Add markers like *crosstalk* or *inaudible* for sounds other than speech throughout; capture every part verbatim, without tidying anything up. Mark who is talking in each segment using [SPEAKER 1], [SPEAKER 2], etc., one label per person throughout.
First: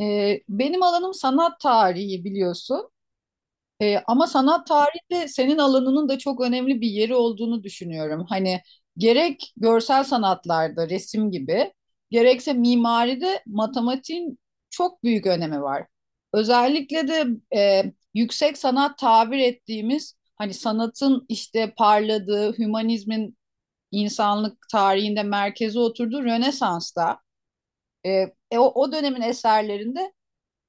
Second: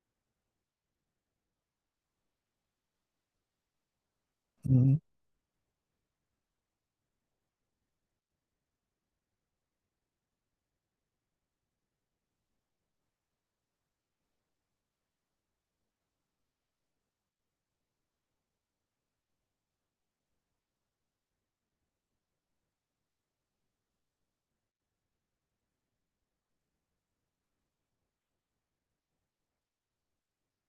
[SPEAKER 1] Ee, benim alanım sanat tarihi biliyorsun. Ee, ama sanat
[SPEAKER 2] Hmm.
[SPEAKER 1] tarihinde senin alanının da çok önemli bir yeri olduğunu düşünüyorum. Hani gerek görsel sanatlarda resim gibi, gerekse mimaride matematiğin çok büyük önemi var. Özellikle de e, yüksek sanat tabir ettiğimiz hani sanatın işte parladığı, hümanizmin insanlık tarihinde merkeze oturduğu Rönesans'ta, e, e, o o dönemin eserlerinde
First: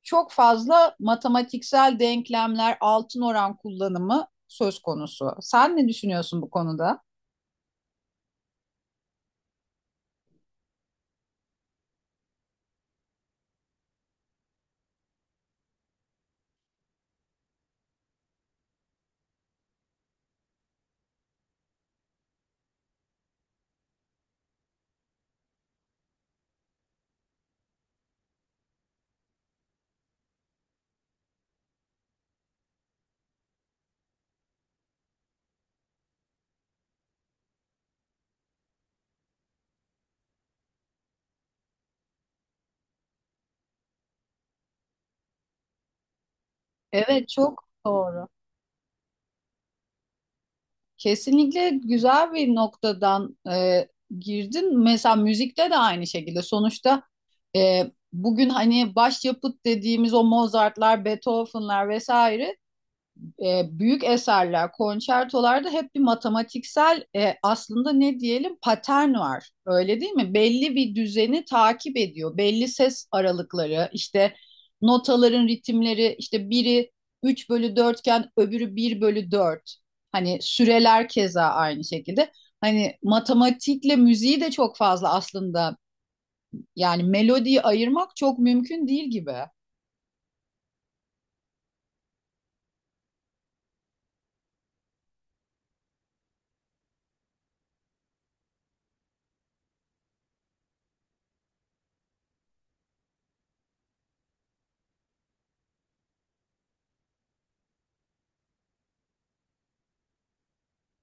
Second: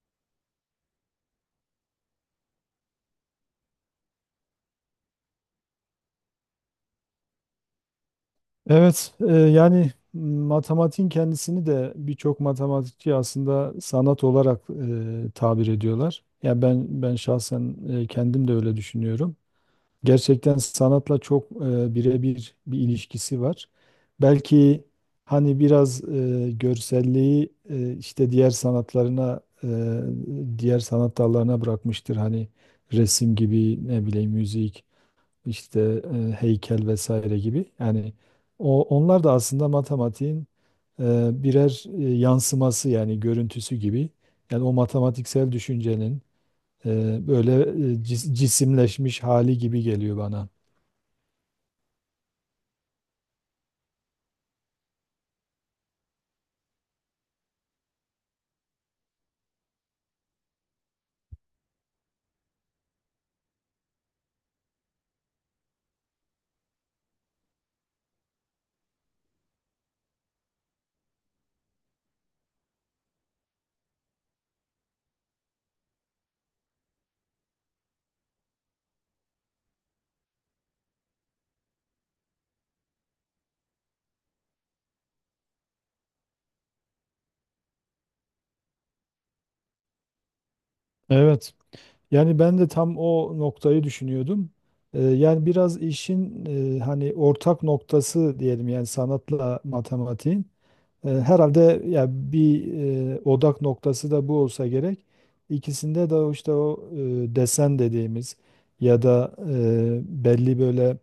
[SPEAKER 1] çok fazla matematiksel denklemler, altın oran kullanımı söz konusu. Sen ne düşünüyorsun bu konuda?
[SPEAKER 2] Evet, e, yani m, matematiğin kendisini de birçok matematikçi aslında sanat olarak e, tabir ediyorlar. Ya ben ben şahsen e, kendim de öyle düşünüyorum. Gerçekten sanatla çok e, birebir bir ilişkisi var. Belki hani biraz e, görselliği e, işte diğer sanatlarına, e, diğer sanat dallarına bırakmıştır. Hani resim gibi, ne bileyim, müzik. İşte e, heykel vesaire gibi. Yani o onlar da aslında matematiğin e, birer e, yansıması yani görüntüsü gibi. Yani o matematiksel düşüncenin e,
[SPEAKER 1] Evet,
[SPEAKER 2] böyle
[SPEAKER 1] çok
[SPEAKER 2] e,
[SPEAKER 1] doğru.
[SPEAKER 2] cis- cisimleşmiş hali gibi geliyor bana.
[SPEAKER 1] Kesinlikle güzel bir noktadan e, girdin. Mesela müzikte de aynı şekilde. Sonuçta e, bugün hani başyapıt dediğimiz o Mozart'lar, Beethoven'lar vesaire e, büyük eserler, konçertolarda hep bir matematiksel, e, aslında ne diyelim patern var. Öyle değil mi? Belli bir düzeni takip ediyor. Belli ses aralıkları, işte notaların ritimleri, işte biri üç bölü dört iken öbürü bir bölü dört. Hani süreler keza aynı şekilde. Hani matematikle müziği de çok fazla aslında yani melodiyi ayırmak çok mümkün değil gibi.
[SPEAKER 2] Evet. Yani ben de tam o noktayı düşünüyordum. E, yani biraz işin e, hani ortak noktası diyelim, yani sanatla matematiğin. E, Herhalde ya bir e, odak noktası da bu olsa gerek. İkisinde de o işte o e, desen dediğimiz ya da e, belli böyle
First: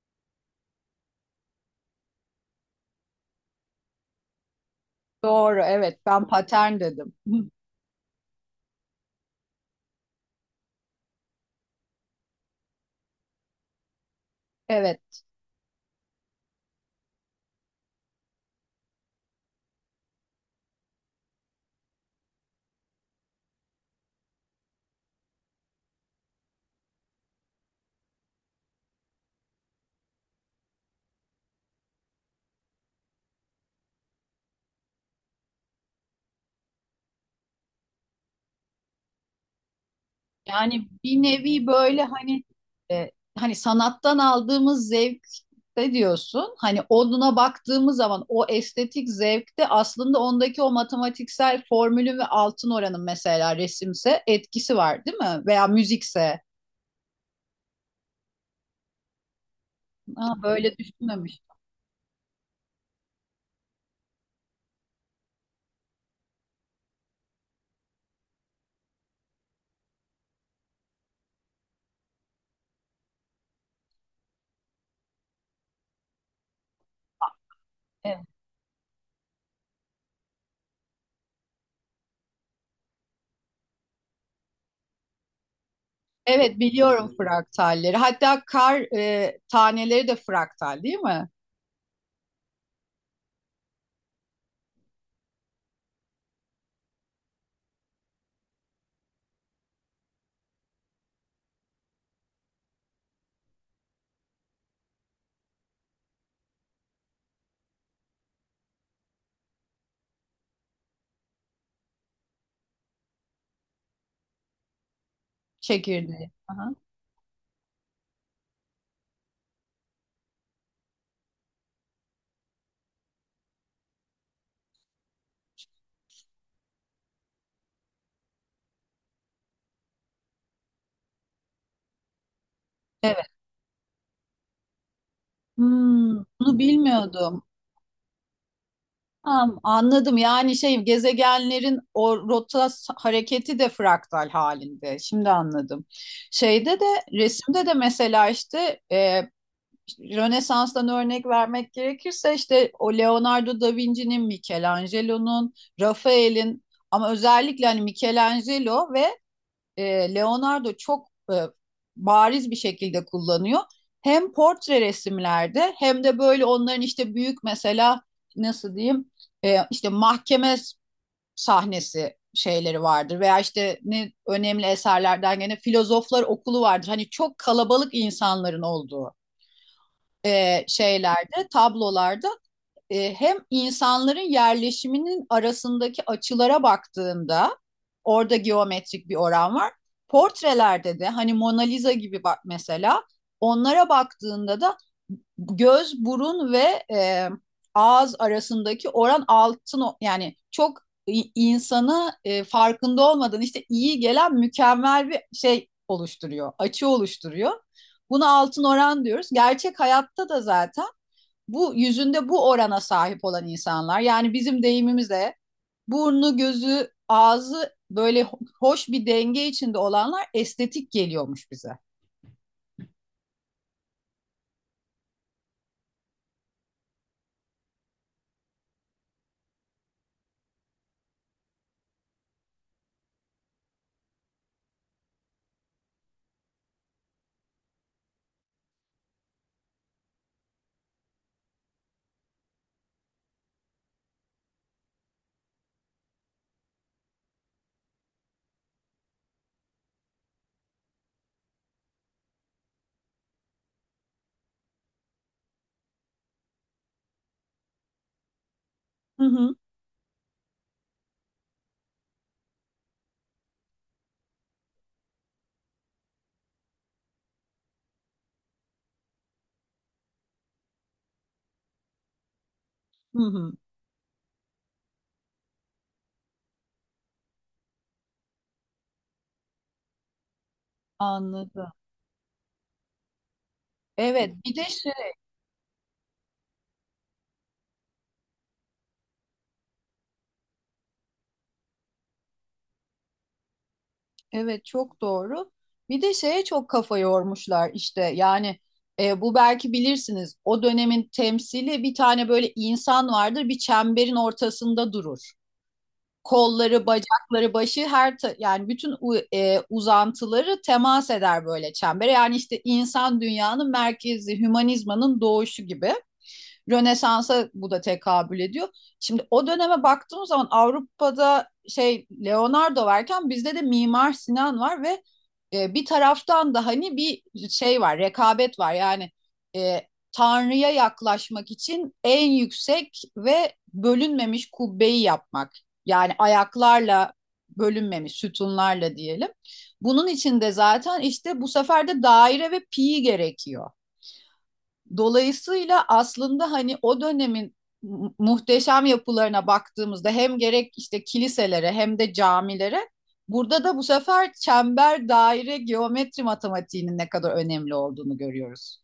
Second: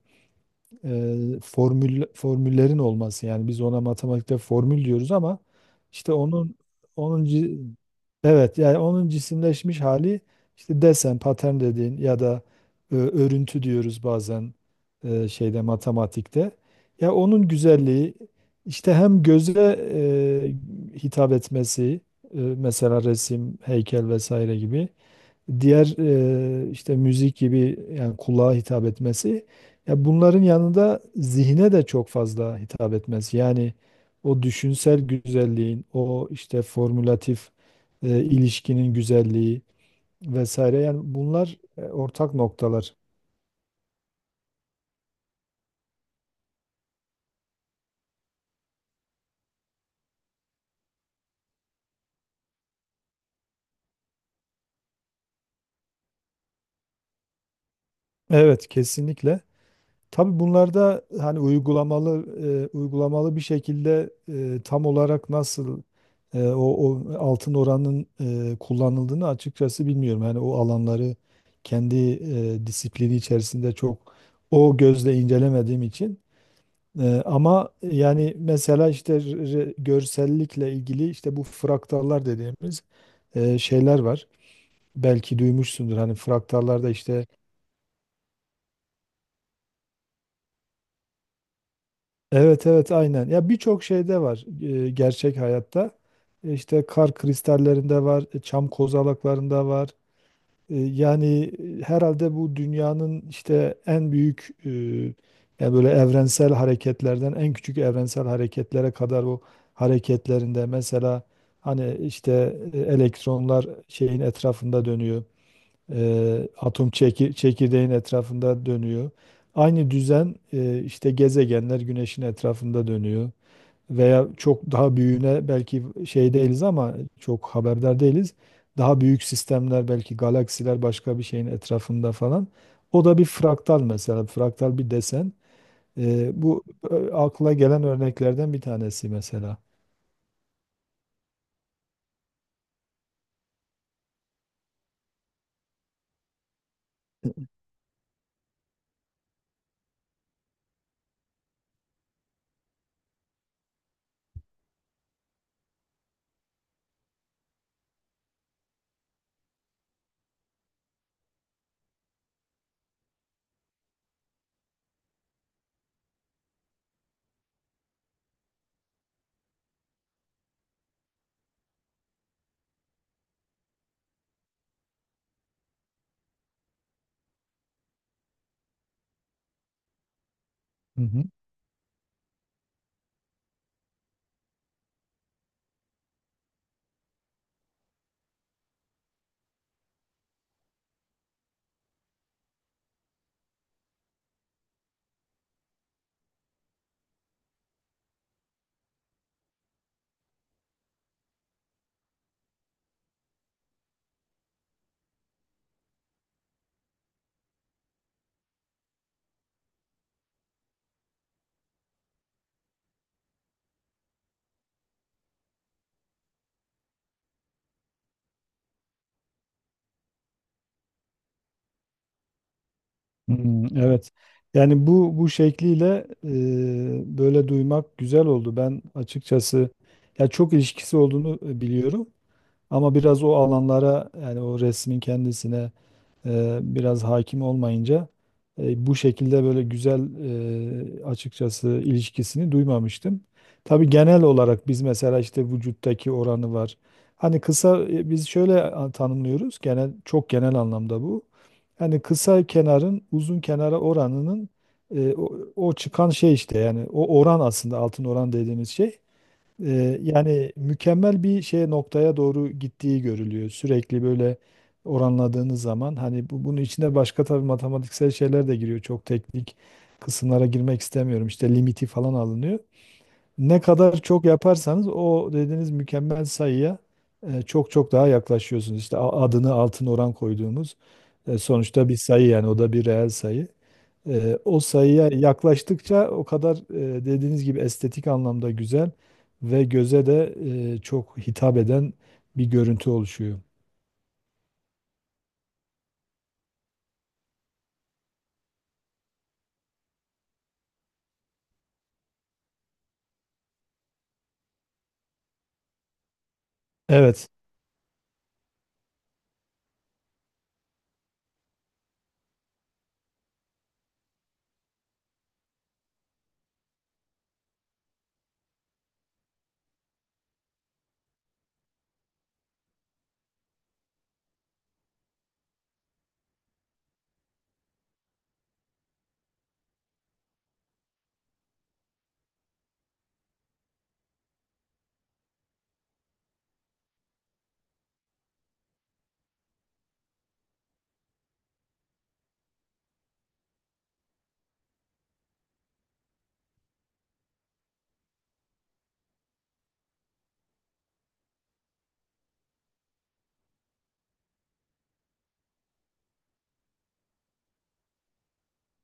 [SPEAKER 2] e, formül formüllerin olması, yani biz ona matematikte formül diyoruz ama
[SPEAKER 1] Doğru, evet
[SPEAKER 2] işte
[SPEAKER 1] ben
[SPEAKER 2] onun
[SPEAKER 1] patern dedim.
[SPEAKER 2] onun
[SPEAKER 1] *laughs*
[SPEAKER 2] ci- evet, yani onun cisimleşmiş hali, işte desen, patern dediğin ya da e, örüntü diyoruz bazen
[SPEAKER 1] Evet.
[SPEAKER 2] e, şeyde, matematikte. Ya onun güzelliği, işte hem göze e, hitap etmesi, e, mesela resim, heykel vesaire gibi diğer e, işte müzik gibi, yani kulağa hitap etmesi, ya bunların yanında zihne de çok fazla hitap etmesi. Yani o düşünsel güzelliğin, o işte formülatif e, ilişkinin güzelliği vesaire,
[SPEAKER 1] Yani
[SPEAKER 2] yani
[SPEAKER 1] bir
[SPEAKER 2] bunlar
[SPEAKER 1] nevi
[SPEAKER 2] e,
[SPEAKER 1] böyle
[SPEAKER 2] ortak
[SPEAKER 1] hani,
[SPEAKER 2] noktalar.
[SPEAKER 1] e, hani sanattan aldığımız zevkte diyorsun. Hani onuna baktığımız zaman o estetik zevkte aslında ondaki o matematiksel formülün ve altın oranın mesela resimse etkisi var değil mi? Veya müzikse.
[SPEAKER 2] Evet, kesinlikle. Tabii
[SPEAKER 1] Ha, böyle
[SPEAKER 2] bunlarda hani
[SPEAKER 1] düşünmemiş.
[SPEAKER 2] uygulamalı e, uygulamalı bir şekilde e, tam olarak nasıl e, o, o altın oranın e, kullanıldığını açıkçası bilmiyorum. Yani o alanları kendi e, disiplini içerisinde çok o gözle incelemediğim için. E, ama
[SPEAKER 1] Evet.
[SPEAKER 2] yani mesela işte re- görsellikle ilgili, işte bu fraktallar dediğimiz e, şeyler var. Belki duymuşsundur, hani
[SPEAKER 1] Evet
[SPEAKER 2] fraktallarda
[SPEAKER 1] biliyorum
[SPEAKER 2] işte.
[SPEAKER 1] fraktalleri. Hatta kar e, taneleri de fraktal değil mi?
[SPEAKER 2] Evet, evet, aynen. Ya birçok şeyde var e, gerçek hayatta. E, İşte kar kristallerinde var, e, çam kozalaklarında var. E, yani e, herhalde bu dünyanın işte en büyük e, yani böyle evrensel hareketlerden en küçük evrensel hareketlere kadar o hareketlerinde, mesela hani işte e, elektronlar şeyin etrafında dönüyor.
[SPEAKER 1] Çekirdeği.
[SPEAKER 2] Eee,
[SPEAKER 1] Aha.
[SPEAKER 2] atom çekir, çekirdeğin etrafında dönüyor. Aynı düzen, eee, işte gezegenler güneşin etrafında dönüyor. Veya çok daha büyüğüne belki şey değiliz, ama çok haberdar değiliz. Daha büyük sistemler, belki galaksiler başka bir şeyin etrafında falan. O da bir
[SPEAKER 1] Evet.
[SPEAKER 2] fraktal mesela. Fraktal bir desen.
[SPEAKER 1] Hmm,
[SPEAKER 2] Eee,
[SPEAKER 1] bunu
[SPEAKER 2] bu e,
[SPEAKER 1] bilmiyordum.
[SPEAKER 2] akla gelen örneklerden bir tanesi mesela.
[SPEAKER 1] Tamam, anladım. Yani şey gezegenlerin o rota s- hareketi de fraktal halinde. Şimdi anladım. Şeyde de resimde de mesela işte e, Rönesans'tan örnek vermek gerekirse işte o Leonardo da Vinci'nin, Michelangelo'nun, Rafael'in, ama özellikle hani Michelangelo ve e, Leonardo çok e, bariz bir şekilde kullanıyor. Hem portre resimlerde hem de böyle onların işte büyük, mesela nasıl diyeyim, e, işte mahkeme sahnesi şeyleri vardır veya işte ne önemli eserlerden gene filozoflar okulu vardır. Hani çok kalabalık insanların olduğu e,
[SPEAKER 2] Hı hı.
[SPEAKER 1] şeylerde, tablolarda, e, hem insanların yerleşiminin arasındaki açılara baktığında orada geometrik bir oran var. Portrelerde de hani Mona Lisa gibi bak mesela, onlara baktığında da göz, burun ve e, ağız arasındaki oran altın, yani çok insanı e, farkında olmadan işte iyi gelen mükemmel bir şey oluşturuyor, açı oluşturuyor. Buna altın oran diyoruz. Gerçek hayatta da zaten bu yüzünde bu orana sahip olan insanlar, yani bizim deyimimizle burnu, gözü, ağzı böyle hoş bir denge içinde olanlar estetik geliyormuş bize.
[SPEAKER 2] Hmm, evet. Yani bu bu şekliyle e, böyle duymak güzel oldu. Ben açıkçası ya çok ilişkisi olduğunu e, biliyorum, ama biraz o alanlara, yani o resmin kendisine e, biraz hakim olmayınca e, bu şekilde böyle güzel e, açıkçası ilişkisini duymamıştım. Tabii genel olarak biz, mesela işte vücuttaki oranı var. Hani kısa, e, biz şöyle a- tanımlıyoruz genel, çok genel anlamda bu. Yani kısa kenarın uzun kenara oranının e, o, o çıkan şey, işte yani o oran aslında altın oran dediğimiz şey.
[SPEAKER 1] Hı hı.
[SPEAKER 2] Ee, yani mükemmel bir şeye, noktaya doğru gittiği görülüyor. Sürekli böyle oranladığınız zaman hani bu, bunun içinde başka tabii matematiksel şeyler de giriyor. Çok teknik kısımlara girmek istemiyorum. İşte limiti falan alınıyor.
[SPEAKER 1] Hı hı.
[SPEAKER 2] Ne kadar çok yaparsanız o dediğiniz mükemmel sayıya e, çok çok daha yaklaşıyorsunuz. İşte a- adını altın oran koyduğumuz, e,
[SPEAKER 1] Anladım.
[SPEAKER 2] sonuçta bir sayı, yani o da bir reel sayı.
[SPEAKER 1] Evet,
[SPEAKER 2] Eee,
[SPEAKER 1] bir
[SPEAKER 2] o
[SPEAKER 1] de şey.
[SPEAKER 2] sayıya yaklaştıkça o kadar, eee, dediğiniz gibi estetik anlamda güzel ve göze de eee, çok hitap eden bir görüntü oluşuyor.
[SPEAKER 1] Evet çok doğru. Bir de şeye çok kafa yormuşlar işte yani, e, bu belki bilirsiniz, o dönemin temsili bir tane böyle insan vardır, bir çemberin ortasında durur. Kolları,
[SPEAKER 2] Evet,
[SPEAKER 1] bacakları, başı, her ta- yani bütün u- e, uzantıları temas eder böyle çembere. Yani işte insan dünyanın merkezi, hümanizmanın doğuşu gibi. Rönesans'a bu da tekabül ediyor. Şimdi o döneme baktığımız zaman Avrupa'da şey Leonardo varken bizde de Mimar Sinan var ve e, bir taraftan da hani bir şey var, rekabet var. Yani e, Tanrı'ya yaklaşmak için en yüksek ve bölünmemiş kubbeyi yapmak. Yani ayaklarla, bölünmemiş sütunlarla diyelim. Bunun için de zaten işte bu sefer de daire ve pi gerekiyor. Dolayısıyla aslında hani o dönemin muhteşem yapılarına baktığımızda hem gerek işte kiliselere hem de camilere, burada da bu sefer çember, daire, geometri matematiğinin ne kadar önemli olduğunu görüyoruz.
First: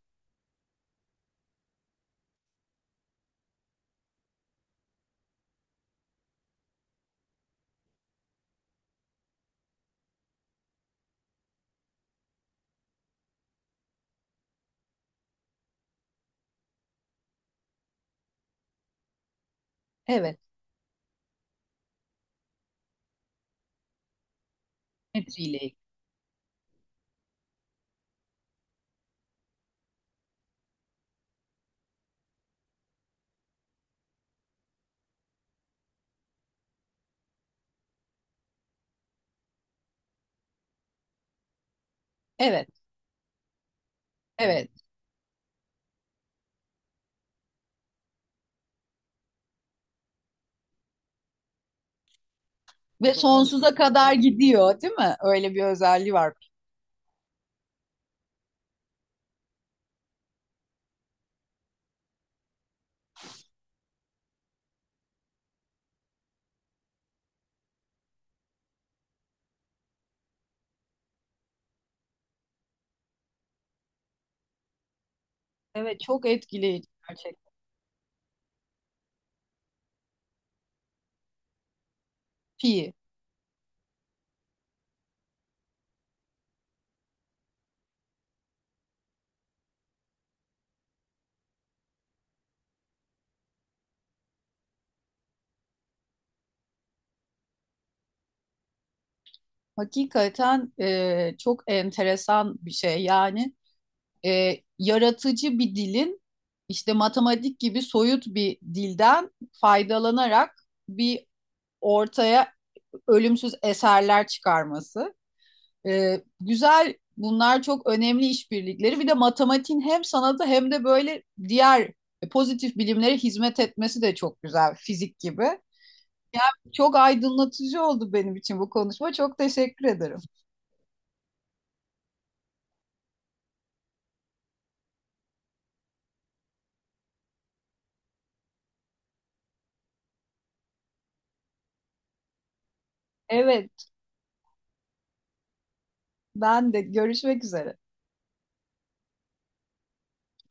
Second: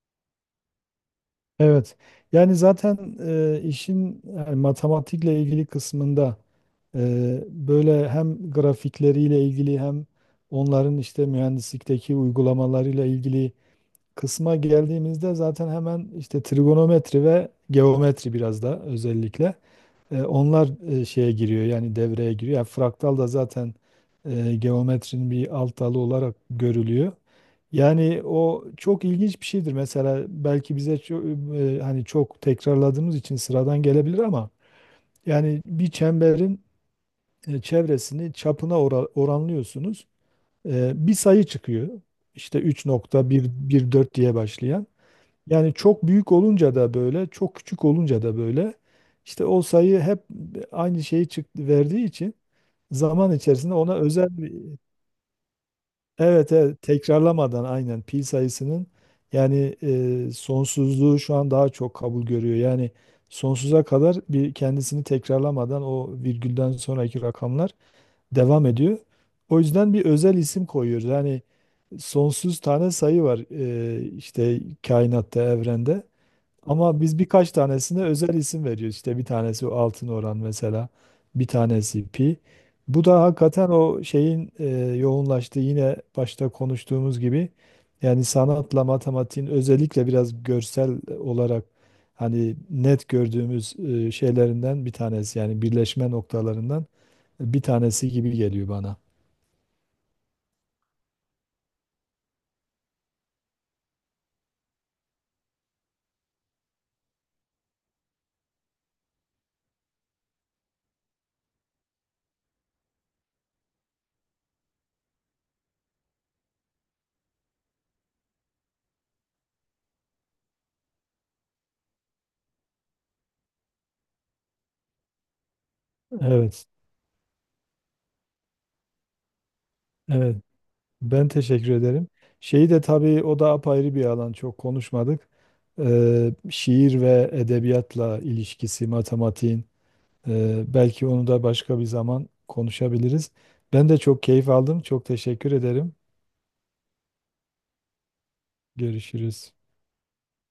[SPEAKER 2] evet. Yani zaten, eee, işin yani matematikle ilgili kısmında, eee, böyle hem grafikleriyle ilgili hem onların işte mühendislikteki uygulamalarıyla ilgili kısma geldiğimizde zaten hemen işte trigonometri ve geometri biraz da, özellikle. E,
[SPEAKER 1] Evet,
[SPEAKER 2] onlar e, şeye giriyor, yani devreye giriyor. Yani fraktal da zaten e, geometrinin bir
[SPEAKER 1] geometriyle ilgili.
[SPEAKER 2] alt dalı olarak görülüyor. Yani o çok ilginç bir şeydir. Mesela belki bize ço- e, hani çok tekrarladığımız için sıradan gelebilir, ama yani bir çemberin e, çevresini çapına ora- oranlıyorsunuz. E, bir sayı çıkıyor. İşte
[SPEAKER 1] Evet,
[SPEAKER 2] üç nokta bir bir dört diye
[SPEAKER 1] evet.
[SPEAKER 2] başlayan. Yani çok büyük olunca da böyle, çok küçük olunca da böyle, işte o sayı hep aynı şeyi, çıktı verdiği için
[SPEAKER 1] Ve
[SPEAKER 2] zaman içerisinde
[SPEAKER 1] sonsuza
[SPEAKER 2] ona
[SPEAKER 1] kadar
[SPEAKER 2] özel bir-.
[SPEAKER 1] gidiyor, değil mi? Öyle bir özelliği var.
[SPEAKER 2] Evet, evet, tekrarlamadan, aynen, pi sayısının yani e, sonsuzluğu şu an daha çok kabul görüyor. Yani sonsuza kadar bir kendisini tekrarlamadan o virgülden sonraki rakamlar devam ediyor. O yüzden bir özel isim koyuyoruz. Yani sonsuz tane sayı var e, işte kainatta,
[SPEAKER 1] Evet,
[SPEAKER 2] evrende.
[SPEAKER 1] çok etkileyici
[SPEAKER 2] Ama biz birkaç
[SPEAKER 1] gerçekten.
[SPEAKER 2] tanesine özel isim veriyoruz. İşte bir tanesi altın oran mesela, bir tanesi pi.
[SPEAKER 1] Pi.
[SPEAKER 2] Bu da hakikaten o şeyin e, yoğunlaştığı, yine başta konuştuğumuz gibi, yani sanatla matematiğin özellikle biraz görsel olarak hani net gördüğümüz e, şeylerinden bir tanesi, yani birleşme noktalarından bir tanesi gibi geliyor bana.
[SPEAKER 1] Hakikaten e, çok enteresan bir şey. Yani e, yaratıcı bir dilin işte matematik gibi soyut bir dilden faydalanarak bir ortaya ölümsüz eserler çıkarması. E, güzel bunlar çok önemli işbirlikleri. Bir de matematiğin hem sanatı hem de böyle diğer pozitif bilimlere hizmet etmesi de çok güzel, fizik gibi.
[SPEAKER 2] Evet,
[SPEAKER 1] Çok aydınlatıcı oldu benim için bu konuşma. Çok teşekkür ederim.
[SPEAKER 2] evet. Ben teşekkür ederim. Şeyi de tabii, o da apayrı bir alan, çok konuşmadık. Ee, şiir ve edebiyatla ilişkisi, matematiğin. Ee, belki onu da başka bir zaman konuşabiliriz.
[SPEAKER 1] Evet,
[SPEAKER 2] Ben de çok keyif aldım. Çok teşekkür ederim.
[SPEAKER 1] ben de görüşmek üzere.
[SPEAKER 2] Görüşürüz.